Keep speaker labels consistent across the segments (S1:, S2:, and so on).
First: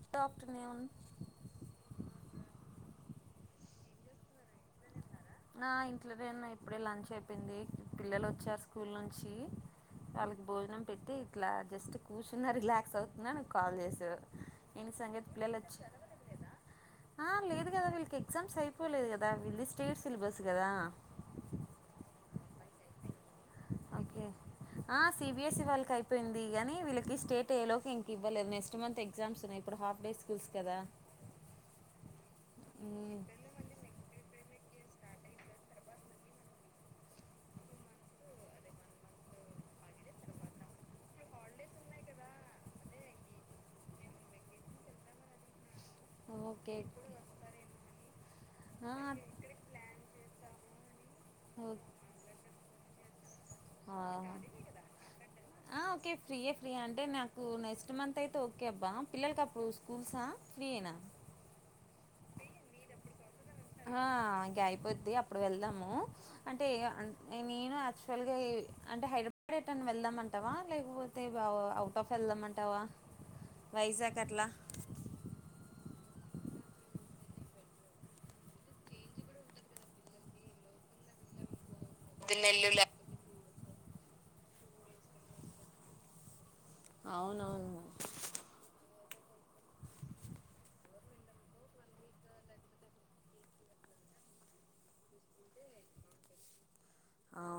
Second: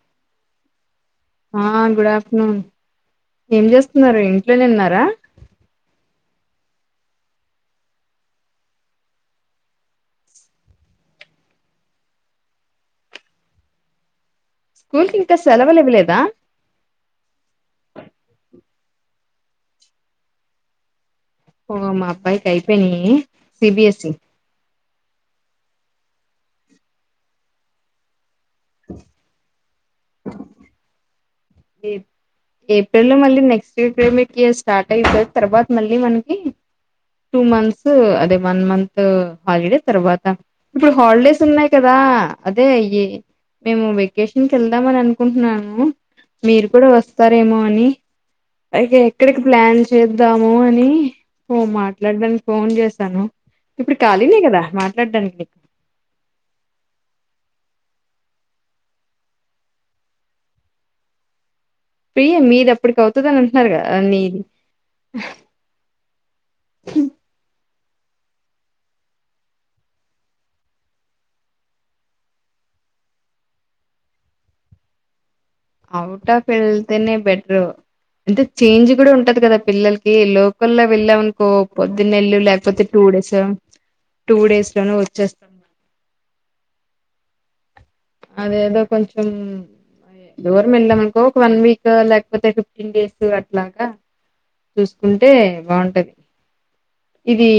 S1: Good afternoon
S2: ఆ good afternoon ఏం నరేం
S1: నా ఇంట్లోదిన్న ఇప్పుడే లంచ్ అప్ ప్పింది పిల్లలు వచ్చారు స్కూల్ నుంచి వాళ్ళకి భోజనం పెట్టి ఇట్లా జస్ట్ కూర్చున్న రిలాక్స్ అవుతున్న నువ్ కాల్ చేసావ్ ఏంది
S2: స్కూల్ కి
S1: సంగతి
S2: ఇంకా
S1: పిల్లలు వచ్చ
S2: సెలవులు ఇవ్వలేదా
S1: ఆ లేదు కదా వీళ్ళకి ఎగ్జామ్స్ అయిపోలేదు. ఇది స్టేట్ సిలబస్ గదా
S2: ఉగొ మా అబ్బాయికి అయిపేయినయి C B S E
S1: okay ఆ సి బి ఎస్ ఈ వాళ్ళ కు అయిపోయింది గాని వీళ్ళకి స్టేట్యే లోకి ఇంకివ్ ఇవ్వలేదు నెక్ట్ మంత్ ఎగ్జామ్స్ ఉన్నాయి ఇప్పుడు హాఫ్ డేస్ స్కూల్స్ కదా
S2: ఏప్ ఏప్రిల్ లో మళ్ళీ నెక్స్ట ఇటర్మిట్ చేస్ స్టార్ట్ అయిపోద్ తర్వాత మళ్ళీ మనకి టూ మంత్స్ అదే వన్ మంత్ హాలిడే తర్వాత ఇప్పుడు హాలిడేస్ ఉన్నాయి కదా అదే అయ్యి మేము వెకేషన్కి వెళ్దామ అని అనుకుంటున్నాను. మీరు
S1: ఓకే
S2: కూడా వస్తారేమో అని
S1: ఆ
S2: అయితే ఎక్కడికి ప్లాన్ చేద్దాము అని ఓ మాట్లాడడానికి ఫోన్ చేస్
S1: ఆహ
S2: మాట్లాడడానికి నీకు
S1: ఆ ఓకే ఫ్రీయే ఫ్రీయే అంటే నాకు నెస్ ట్ మంత్ అయితే ఓకే అబ్బా పిల్లలకి అప్పుడు స్కూల్సా ఫ్రీ ఏనా
S2: పియె మీది ఎప్పటికి అవుత్
S1: ఆ ఇంకా అయిపోద్ది అప్పుడు వెళ్దాము అంటేే ఇగ ఆ నేను యాక్చువల్గా ఏ అంటే హైదరా ఇప్పుడు ఏటన్నా వెళ్దామంటావా లేకపోతే అవుట్ ఆఫ్ వెళ్దామంటావా? వైజాగ్ అట్లా
S2: ఔట్ ఆఫ్ వెళ్తేనే బెటరు అంటే చేంజ్ కూడా ఉంటది కదా పిల్లలకి లోకల్ల్లో వెళ్ళామనుకో పొద్దునెల్
S1: నెల్లూరు
S2: లేకపోతే టూ డేస్ టూ డేస్ లోనూ వచ్చేస్తాం
S1: అవునవును
S2: అదే ఏదో కొంచం దూరం వెళ్ళామ అనుకో ఒక వన్ వీక్ లేకపోతే ఫిఫ్టీన్ డేస్ అట్లాగా చూసుకుంటే బాగుంటది ఇది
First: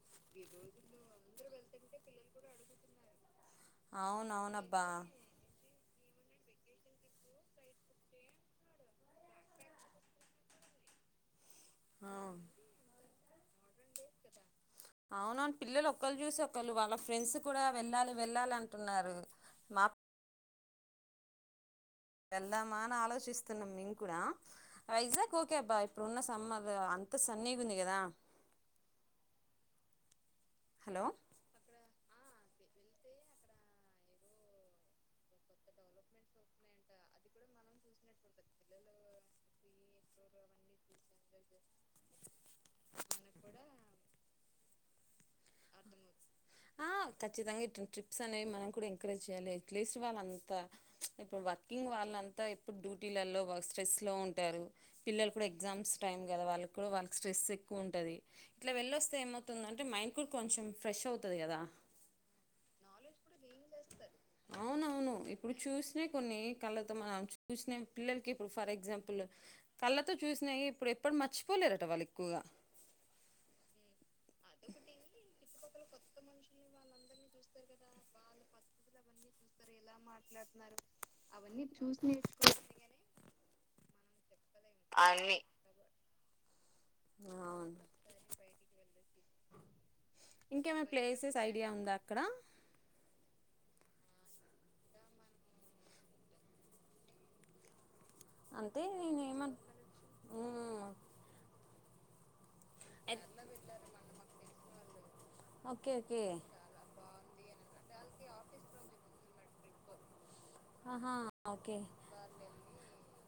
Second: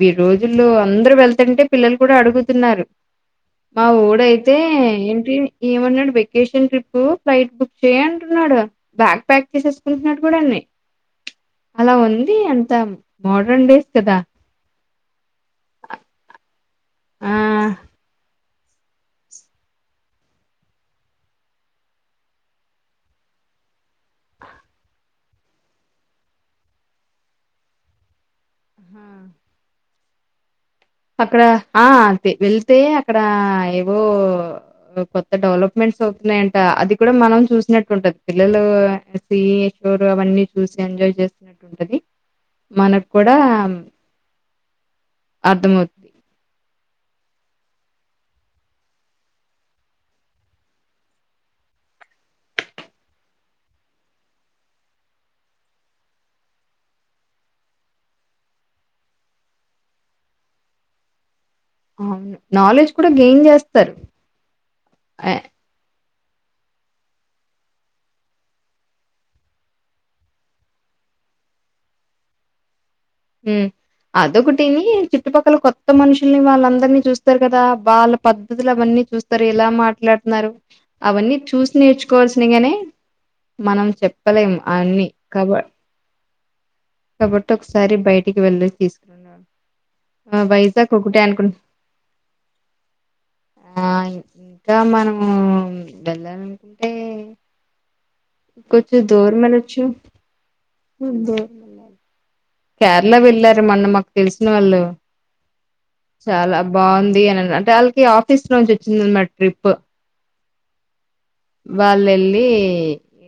S2: వ రోజుల్లో అందరూ వెళ్తంటే పిల్లలు కూడా అడుగుతున్నారు వోడు
S1: అవును
S2: ఐతే
S1: అవునబ్బా
S2: ఏంటి న్నాడు వెకేషన్ ట్రిప్ ఫ్లైట్ బుక్ చేయ అంటున్నాడు బ్యాగ్ ప్యాక్ చేసేసుకుంటున్నాడు కూడా అన్న అలా
S1: ఆ
S2: ఉంది అంత మోడ్రన్ డేస్ కదా
S1: క్కళ వాళ్ళ
S2: ఆ
S1: ఫ్రెండ్స్ కూడా వెళ్ళాలి వెళ్ళాలింటున్నారు మా వెళ్దామా అని ఆలోచిస్తున్నాం ఇం కూడా పైజా ఓకే అబ్బా ఇప్పుడు ఉన్న సమ్ అంత సన్నీగా ఉంది కదా
S2: హా
S1: హలో
S2: అక్కడ ఆ వెళ్తే అక్కడ ఏవో కొత్త డెవలప్మెంట్స్ అవుతున్నాయంట అది కూడా మనం చూసినట్టు ఉంటది పిల్లలు సి షోర్ అవన్నీ చూసి ఎంజాయ్ చేస్తుినట్టు ఉంటది మనకు కూడా అర్థమవుతుంది
S1: ఆ ఖచ్చితంగా ఇ ట్రిప్స్ అనేవి మనం కూడా ఎంకరేజ్ చేయాలి అట్లీస్ట్ వాళ్ళంతా ఇప్పుడు వర్కింగ్ వాళ్ళ అంతా ఎప్పుడు డ్యూటీలలో స్ట్రెస్ లో ఉంటారు పిల్లలు కూడా ఎగ్జామ్స్ టైమ్ కదా వాళ్ళ కూడా వాళ్ళ స్ట్రెస్ ఎక్కువ ఉంటది ఇలా వెళ్ళొస్తే ఏమవుతుంద అంటే మైండ్ కూడా కొంచం ఫ్రెష్ అవుతుంది కదా
S2: అవును నాలెడ్జ్ కూడా గెయిన్ చేస్తారు
S1: అవునవును ఇప్పుడు చూసి కొన్ని కళ్ళతో మనం చూసిన పిల్లకి ఇప్పుడు ఫర్ ఎగ్జాంపుల్ కళ్ళతో చూసినాయి ఇప్పుడు ఎప్పుడు మర్చిపోలేరట వాళ్ళు ఎక్కువగా
S2: హ అదొకటిని చుట్టుపక్కల కొత్త మనుషుల్ని వాళ్ళందరినీ చూస్తారు కదా వాళ్ళ పద్ధతులు అవన్నీ చూస్తారు ఇలా మాట మాట్లాడుతున్నారు అవన్నీ చూసి నేర్చుకోవాల్సినగానే మనం చెప్ పలయం అన్ని కబడ్ కాబట్టి
S1: అవును
S2: ఒకసారి బయటికి వెళ్ళి తీసుకున్నా
S1: ఇంకేమై ప్లేసెస్ ఐడియా ఉందా అక్కడ
S2: ఆ ఇంకా మనము వెళ్ళాలనుకుంటే
S1: అంటే
S2: కొచ్చం
S1: నేను
S2: దూర మల
S1: ఏమను
S2: వచ్చు
S1: మ్మ్.
S2: దూర్ కేరళ
S1: ఎత్-
S2: వెళ్ళారు మొన్న తెలిసిన వాళ్ళు
S1: ఓకే ఓకే
S2: చాలా బాగుంది అని అంటే వాళ్ళకి ఆఫీస్ నుంచి వచ్చింది మ ట్రిప్
S1: ఆహా ఓకే
S2: వాళ్ళ వెళ్ళి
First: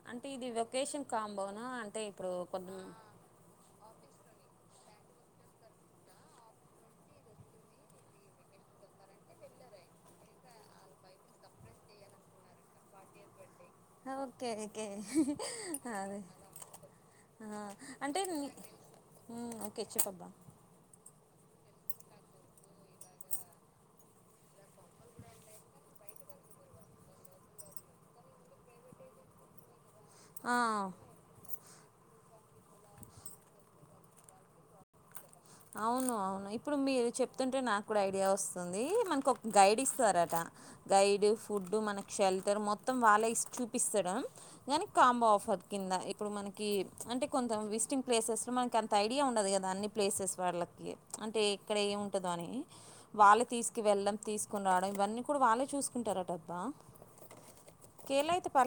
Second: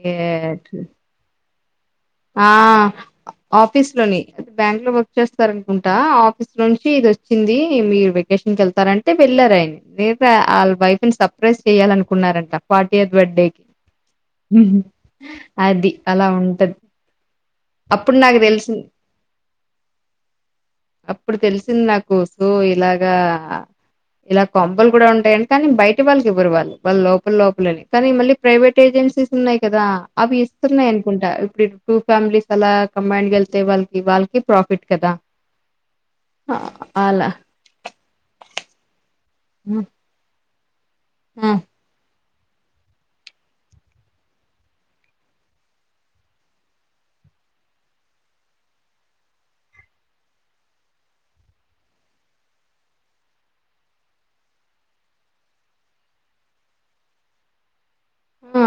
S2: ఏ
S1: అంటే ఇది వెకేషన్ కాంబోనా అంటే ఇప్పుడు
S2: ఆ
S1: కొన్నిం
S2: ఆఫీస్ లోని బ్యాంక్ లో బర్క్ చేస్తార అనుకుంటా ఆఫీస్ లోంచి ఇది వచ్చింది మీరు వెకేషన్ క వెళ్ స్తారంటే వెళ్ళారు ఆయన మీరుళ్ళ వైఫ్ ని సర్ప్రైజ్ చెయ్యాలనుకున్నారంట ఫార్టీయత్ బర్త్డేి
S1: ఓకే కే
S2: అది
S1: అదే
S2: అలా ఉంటది అప్పుడు
S1: అంటే
S2: నాకు తెలిసింది
S1: ఓకే చెూప్పబ్బా
S2: అప్పుడు తెలిసింది నాకు సో ఇలాగా ఇలా కొంబలు కూడా ఉంటాయయండి కానీ బయట వాళ్ళకి ఎవ్వరు వాళ్ళు వాళ్ళ లోపల లోపలే కానీ మళ్ళీ ప్రైవేట్ ఉన్నాయి కదా అవి
S1: ఆ,
S2: ఇస్తున్నాయి అనుకుంటా ఇప్పుడు టూ ఫ్యామిలీస్ అలా కమైండ్ వెళ్తే వాళ్ళకి వాళ్ళకి ప్రాఫిట్ కదా
S1: అవును అవును
S2: ఆ!
S1: ఇప్పుడు మీరు
S2: అలా.
S1: చెప్తుంటే నాకు కూడా ఐడియా వస్తుంది మనకు ఒక గైడ్
S2: హ్మ్.
S1: ఇస్తార దా గైడ్
S2: హ్మ్.
S1: ఫుడ్ మన క్షళ్తారు మొత్తం వాళ్ళ ఇస్ చూపిస్తాడా కానీ కాంబో ఆఫర్ కింద ఇప్పుడు మనకి అంటే కొంత విజిటింగ్ ప్లేసెస్ లో మనకింత ఐడియా ఉండదు కదా అన్ని ప్లేసెస్ వాళ్ళకి అంటే ఇక్కడ ఏమింటందో అని వాళ్ళు తీసుకు వెళ్ళడం తీసుకుని రావడం ఇవన్నీ కూడా వాళ్ళే చూసుకుంటారాటబ్బా
S2: ఆ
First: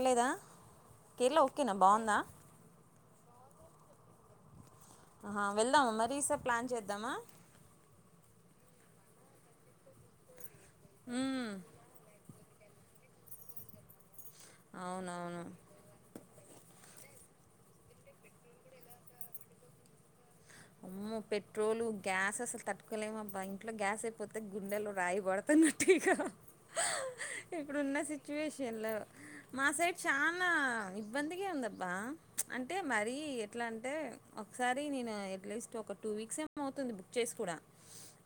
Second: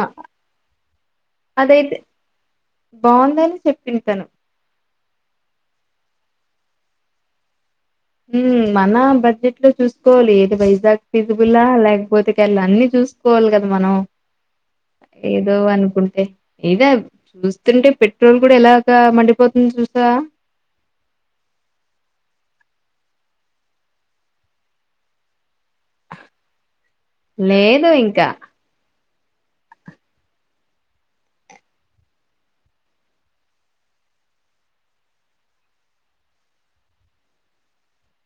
S1: కేరళ ఓకేనా
S2: అదైతే
S1: బాగుందా
S2: బాగుందని చెప్పింది తను
S1: ఆహా వెళ్దామా మరీ ఈ సారి ప్లాన్ చేద్దామా
S2: ఉ మన బడ్జెట్ లో చూసుకోవాలి ఇది వైజాగ్
S1: మ్మ్.
S2: ఫిజిబులా లేకపోతే ఎల్ అన్ని చూసుకోవాలి కదా మనం
S1: అవునవును
S2: ఏదో అనుకుంటే ఇద చూస్తుంటే పెట్రోల్ కూడా ఎలాగా మండిపోతుంది చూసా
S1: ఆమ్మో పెట్రోలు గ్యాస్ అసలు తట్టుకోలేము అబ్బా ఇంట్లో గ్యాస్ అయిపోతే గుండెలు రాయిబడు నన్ను నట్కా ఇగ
S2: లేదు
S1: ఇప్పుడున్న
S2: ఇంకా.
S1: సిచ్యువేషన్ లో మా సైడ్ చానా ఇబ్బందిగా ఉంది అబ్బా అంటే మరి ఎట్లా అంటే ఒకసారి నేను నీ నాయిఅప్ అట్లీస్ట్ ఒక టూ వీక్స్ ఏమో అవుతుంది బుక్ చేసి కూడా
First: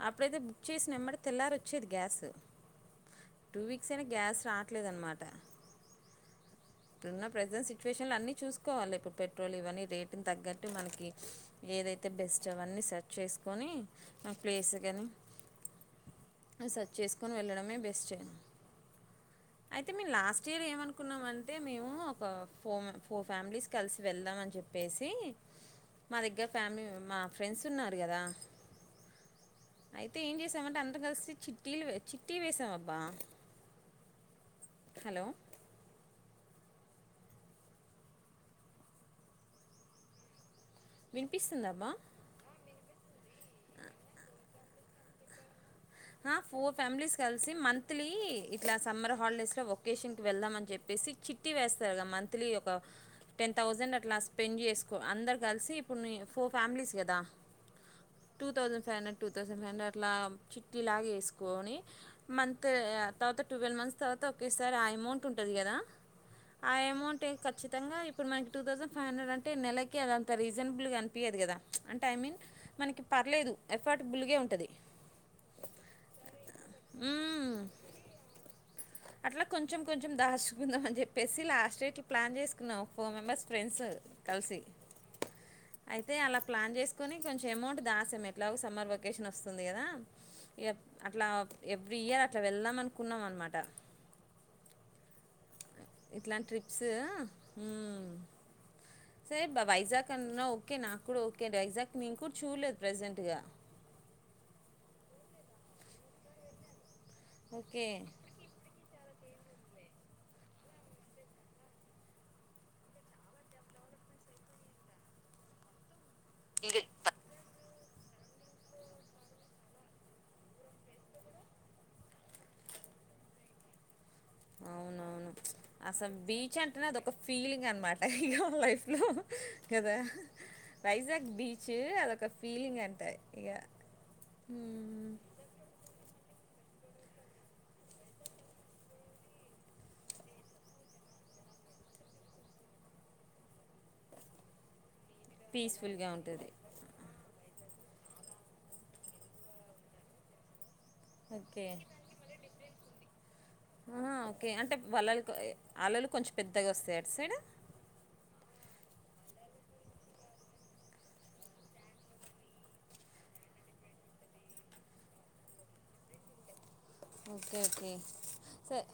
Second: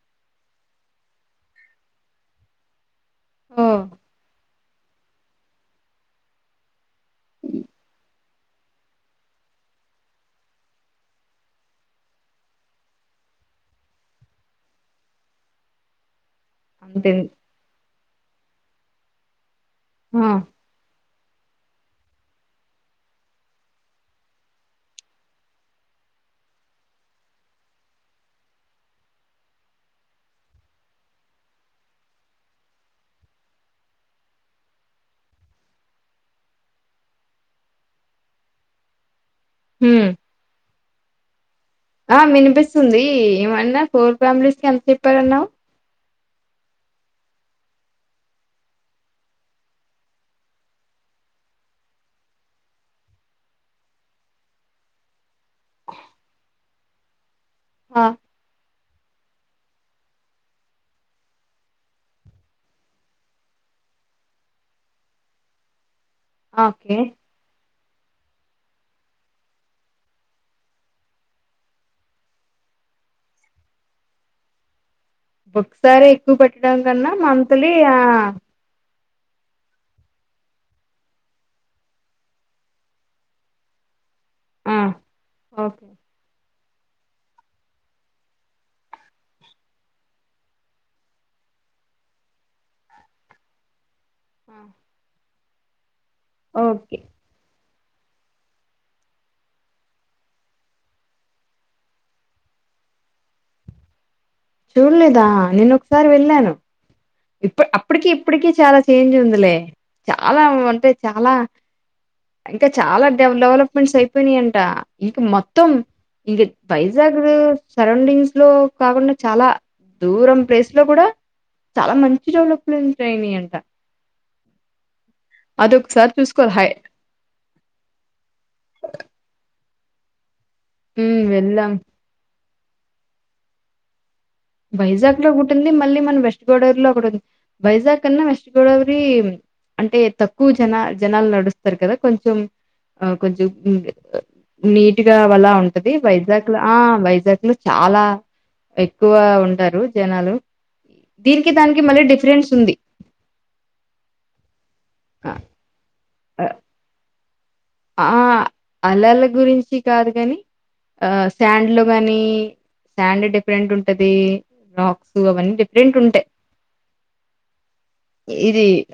S1: అప్పుడైతే బుక్ చేసిన ఎంబటే తెల్లారి వచ్చేది గ్యాస్ టూ
S2: ఓహ్!
S1: వీక్స్ అయినా గ్యాస్ రాట్లేదు అన్నమాట ఇప్పుడున్న ప్రెసెంట్ సిచువేషన్ లో అన్ని చూసుకోవాలి ఇప్పుడు పెట్రోల్ ఇవన్నీ రేటుని తగ్గట్టు మనకి ఏదైతే బెస్ట్ అవన్నీ సెర్చ్ చేసు కొని నా ప్లేస్ కానీ ఆ సర్చ్
S2: అంతిన్
S1: చేసుకొని వెళ్ళడమే బెస్ట్ అయితే మేము
S2: ఆ
S1: లాస్ట్ ఇయర్ ఏమను కున్నామంటే మేము ఒక ఫోర్ ఫోర్ ఫ్యామిలీస్ కలిసి వెళ్దాం అని చెప్పేసి మా దగ్గర ఫ్యామిలీ మా ఫ్రెండ్స్ ఉన్నారు కదా అయితే ఏం చేసామంటే అందరు కలిసి చిట్టీలు చిట్టీ వేసాం అబ్బా హలో
S2: హమ్
S1: వినిపిస్తుందబ్బా
S2: ఆ వినిపిస్తుంది ఏమన్నా ఫోర్ ఫ్యామిలీస్ కి ఎంత చెప్పారన్నావు
S1: ఆ ఫోర్ ఫ్యామిలీస్ కలిసి మంత్లీ ఇట్లా సమ్మర్ హాలిడేస్ లో ఒకేషన్ కి వెళ్దాం అని చెప్పి సిక్ చిట్టి వేస్తారు గా మంత్లీ ఒక టెన్ థౌసండ్ అట్లా స్పెండ్ చేసుకో అందరు కలిసి ఇప్పుడు నీ ఫోర్ ఫ్యామిలీస్ కదా
S2: ఆ
S1: two thousand five hundred two thousand five hundred అట్లా టిలాగ వేసుకొని మంత్ తర్వాత ట్వీలివ్ మంత్స్ తర్వాత ఒకేసారి ఆ అమౌంట్ ఉంటుంది కదా ఆ ఏమౌంటే ఖచ్చిత్ మొత్తంగా ఇప్పుడు మనకి టూ థౌసండ్ ఫైవ్ హండ్రెడ్ అంటే నెలకి అది అంతా రీజనబుల్గా అనిపియదు కదా అంటే ఐ మీన్ మనకి పర్లేదు ఎఫర్ట్ బుల్గే ఉంటది
S2: ఓక్ సారి ఎక్కువ పెట్టడం కన్నా మంత్లీ ఆ
S1: అట్లా కొంచెం కొంచెం దాచుకుందాం అని చెప్పేసి లాస్ట్ డేట్లు ప్లాన్ చేసుకున్నాం ఫోర్ మెంబెర్స్ ఫ్రెండ్స్ కలిసి
S2: ఆ ఓకే
S1: అయితే అలా ప్లాన్ చేసుకొని కొంచెం అమౌంట్ దాసాం ఎట్లాగో సమ్మర్ వెకేషన్ వస్తుంది కదా యా అట్లా ఎవ్రీ ఇయర్ అట్లా వెళ్దాం అనుకున్నాం అనమాట
S2: ఆ
S1: ఇట్లా ట్రిప్స్
S2: ఓకే
S1: దే బా వైజాగ్ అంటన్నావు ఓకే నాకు కూడా ఓకే అండి వైజాగ్ నేను కూడా చూడలేదు ప్రజెంట్గా
S2: చూడలేదా నేను ఒకసారి వెళ్ళాను ఇప్పు
S1: ఓకే
S2: అప్పటికి ఇప్పటికి చాలా చేంజ్ ఉంది లే చాలా అంటే చాలా ఇంకా చాలా డె డెవలప్మెంట్స్ అయిపోయినాయంట ఇంకా మొత్తం ఇం వైజగదు సరౌండింగ్స్ లో కాకుండా చాలా దూరం ప్లేస్ లో కూడా చాలా మంచి డెవలప్మెంట్ అయినాయి అంట
S1: అవునవును అసలు బీచ్ అంటేనే అద ఒక ఫీలింగ్ అనమాట ఇక లైఫ్ లో కదా
S2: హ్మ్
S1: వైజాగ్ బీచ్
S2: వెళ్ళాం
S1: అదొక ఫీలింగ్ అంటాయి ఇక మ్మ్.
S2: వైజాగ్ లో ఒకటి ఉంది మళ్ళీ మనం వెస్ట్ గోదావరిలో ఒకటి ఉంది వైజాగ్ కన్నా వెస్ట్ గోదావరి అంటే తక్కువ జనా జనాలు నడుస్తారు కదా కొంచెం ఆ కొంచం నీట్ గా వలా ఉంటది
S1: పీస్ఫుల్గా
S2: వైజాగ్
S1: ఉంటుంది
S2: లో ఆ వైజాగ్ లో చాలా ఎక్కువ ఉంటారు జనాలు దీనికి
S1: ఓకే
S2: దానికి మళ్ళీ డిఫరెన్స్ ఉంది
S1: వాళ్ళలు
S2: ఆహ్,
S1: అల్లలు కొంచెం
S2: ఆహ్,
S1: పెద్దగా వస్తాయ అటు సైడ్
S2: ఆ అల్లల గురించి కాదు కాని ఆ శెండ్ లో కాగానీ శాండ్ డిఫరెంట్ ఉంటది రాక్స్ అవన్నీ డిఫరెంట్ ఉంటాయి
S1: okay okay sir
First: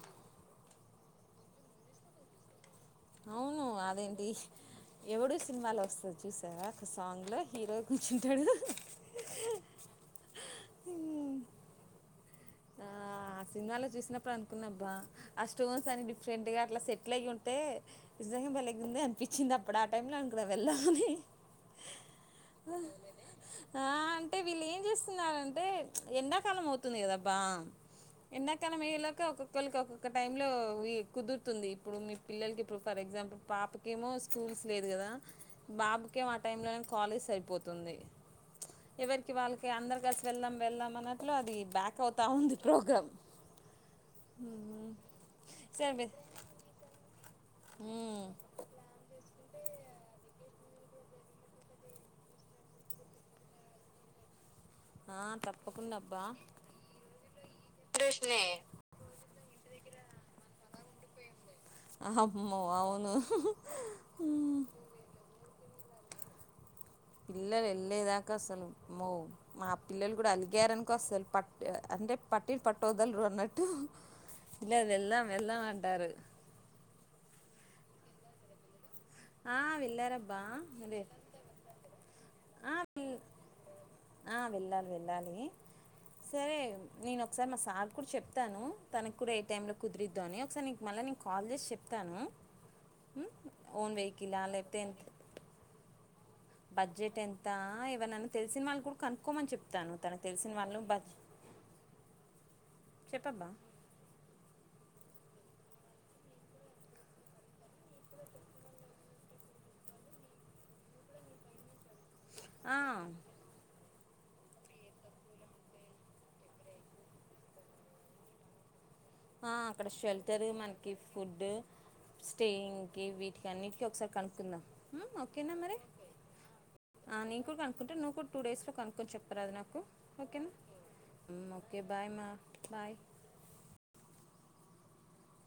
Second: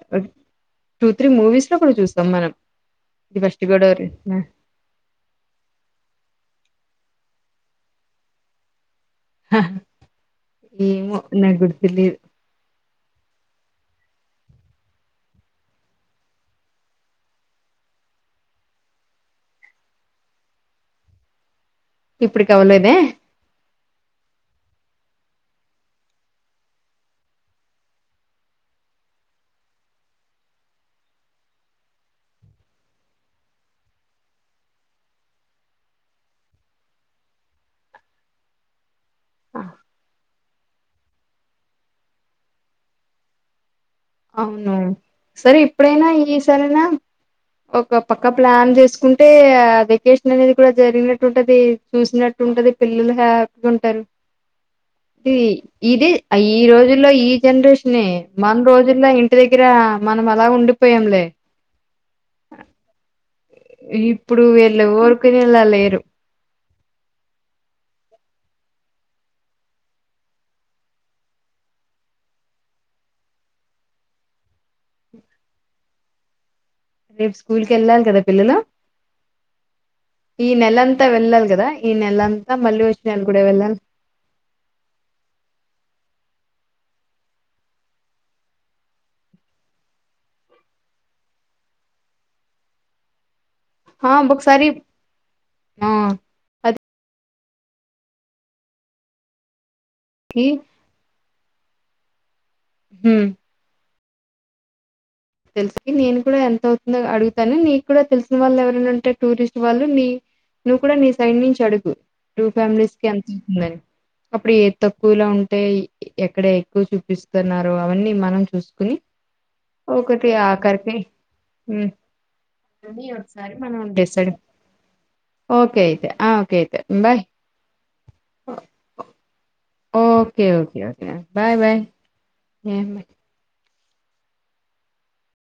S2: two three movies లో కూడా చూస్తాం మనం 'ఇది
S1: అవును
S2: వెస్ట్ గోదావరి'
S1: అదేంటి ఎవడూ సినిమాలు వస్తంది చూసారా ఒక సాంగ్ లో హీరో కూర్చుంటాడు
S2: ఏమో నాకు గుర్తులేదు
S1: ఆ సినిమాలో చూసినప్పుడు అనుకున్నాబ్బా ఆ స్టోన్స్ అని డిఫరెంట్ గా అట్లా సెటిల్ అయ ఉంటే బ్యాలెగుంది అనిపించింది అప్పుడు ఆ టైమ్ లో అని కూడా వెళ్దామని
S2: ఇప్పుడుకి అవ్వలేదే
S1: ఆ అంటే వీళ్ళు ఏం చేస్తున్నారంటే ఎండాకాలం అవుతుంది కదాబ్బా ఎండాకాలం అయ్య లోక ఒక్కొక్కళ్రికి ఒక్కొక్క టై లో కుదురుతుంది ఇప్పుడు మీ పిల్లలకి ఇప్పుడు పర ఎగ్జాంపుల్ పాపకేమో స్కూల్స్ లేదు కదా బాబుకేం ఆ టైంలోనే కాలేజ్ సరిపోతుంది ఎవరికి వాళ్ళకి అందరు కలిసి వెళ్దాం వెళ్దాం అన్నట్లు అది బ్యాక్ పోతా ఉంది ప్రోగ్రాం
S2: అవును సరే ఇప్పుడైనా ఈ సరైన ఒక
S1: మ్మ్
S2: పక్క ప్లాన్ చేసుకుంటే ఆ వెకేషన్ అనేది కూడా జరిగినట్టు ఉంటది చూసినట్టు ఉంటది పిల్లలు హ్యాపీగా ఉంటారు
S1: ఆ
S2: ఇది
S1: తప్పకుండా
S2: ఇది
S1: అబ్బా
S2: ఈ రోజుల్లో ఈ జనరేషన్
S1: కృష్ణే
S2: మన రోజులు ఇంటి దగ్గర మనం అలా ఉండిపోయాంలే.
S1: అమ్మో అవును
S2: ఇప్పుడు
S1: ఉమ్.
S2: వీళ్లు ఊరుకునేలా లేరు.
S1: పిల్లలు వెళ్ళలేదాకా అసలు అమో మా పిల్లలు కూడా అలిగారనికో అసలు పట్ అంటే పట్టిన పట్టుదలున్నట్టు ఇలా వెళ్దాం వెళ్దాం అంటారు.
S2: రేపు స్కూల్ కి వెళ్ళాలి కదా పిల్లలు
S1: ఆ వెళ్ళారబ్బా
S2: ఈ
S1: వెళ్ళి
S2: నెలంతా వెళ్ళాలి కదా ఈ నెలంతా
S1: ఆ
S2: మళ్ళీ వచ్చే
S1: వెల్
S2: నెలలు కూడా వెళ్ళాలి.
S1: ఆ వెళ్ళాలి వెళ్ళాలి. సరే నేను ఒకసారి మా సార్ కూడా చెప్తాను తనకి కూడా ఏ టైమ్ లో కుదిరిద్దో అని ఒకసారి నీకు మళ్లీ కాల్ చేసి చెప్తాను. ఉమ్, ఓన్
S2: హా
S1: వెహికలా
S2: బొక్కసారి
S1: లేకపోతే ఎంత
S2: ఆ
S1: బడ్జెట్ ఎంత ఎవననా తెలిసిన వాళ్ళు కూడా కనుకో మని చెప్తాను. తన
S2: కి
S1: తెలిసిన వాళ్ళు బడ్
S2: హ్మ్
S1: చెప్పా అక్క
S2: తెలుసుకి నేను కూడా ఎంత అవుతుందో అడుగుతాను నీకు కూడా తెలిసిన వాళ్ళు ఎవరైనా ఉంటే టూరిస్ట్ వాళ్ళు నీ నువ్వు కూడా నీ సైడ్ నుంచి అడుగు టూ
S1: ఆ,
S2: ఫ్యామిలీస్ కి ఎంత అవుతుందని. అప్పుడు ఏ తక్కువలా ఉంటే ఎక్కడ ఎక్కువ చూపిస్తున్నో అవన్నీ మనం చూసుకుని
S1: ఆ అక్కడ
S2: ఒకటి
S1: షెల్టర్ మనకి
S2: ఆఖరికి
S1: ఫుడ్
S2: హ్మ్
S1: స్టేయింగ్ కి
S2: అన్నీ
S1: వీటికి
S2: ఒకసారి మనం
S1: అన్నిటికి ఒకసారి
S2: డిసైడ్
S1: కనుక్కుందాం ఓకేనా మరి
S2: ఓకే అయితే ఆ ఓకే అయితే
S1: ఆ
S2: బాయ్
S1: నేను కూడా కనుక్కుంటా నువ్ కూడా టూ డేస్ లో కనుక్కొని చెప్పరాదు నాకు
S2: ఓకే
S1: ఓకేనా
S2: ఓకే ఓకే
S1: ఉమ్,
S2: బాయ్
S1: ఓకే
S2: బాయ్
S1: మా బాయ్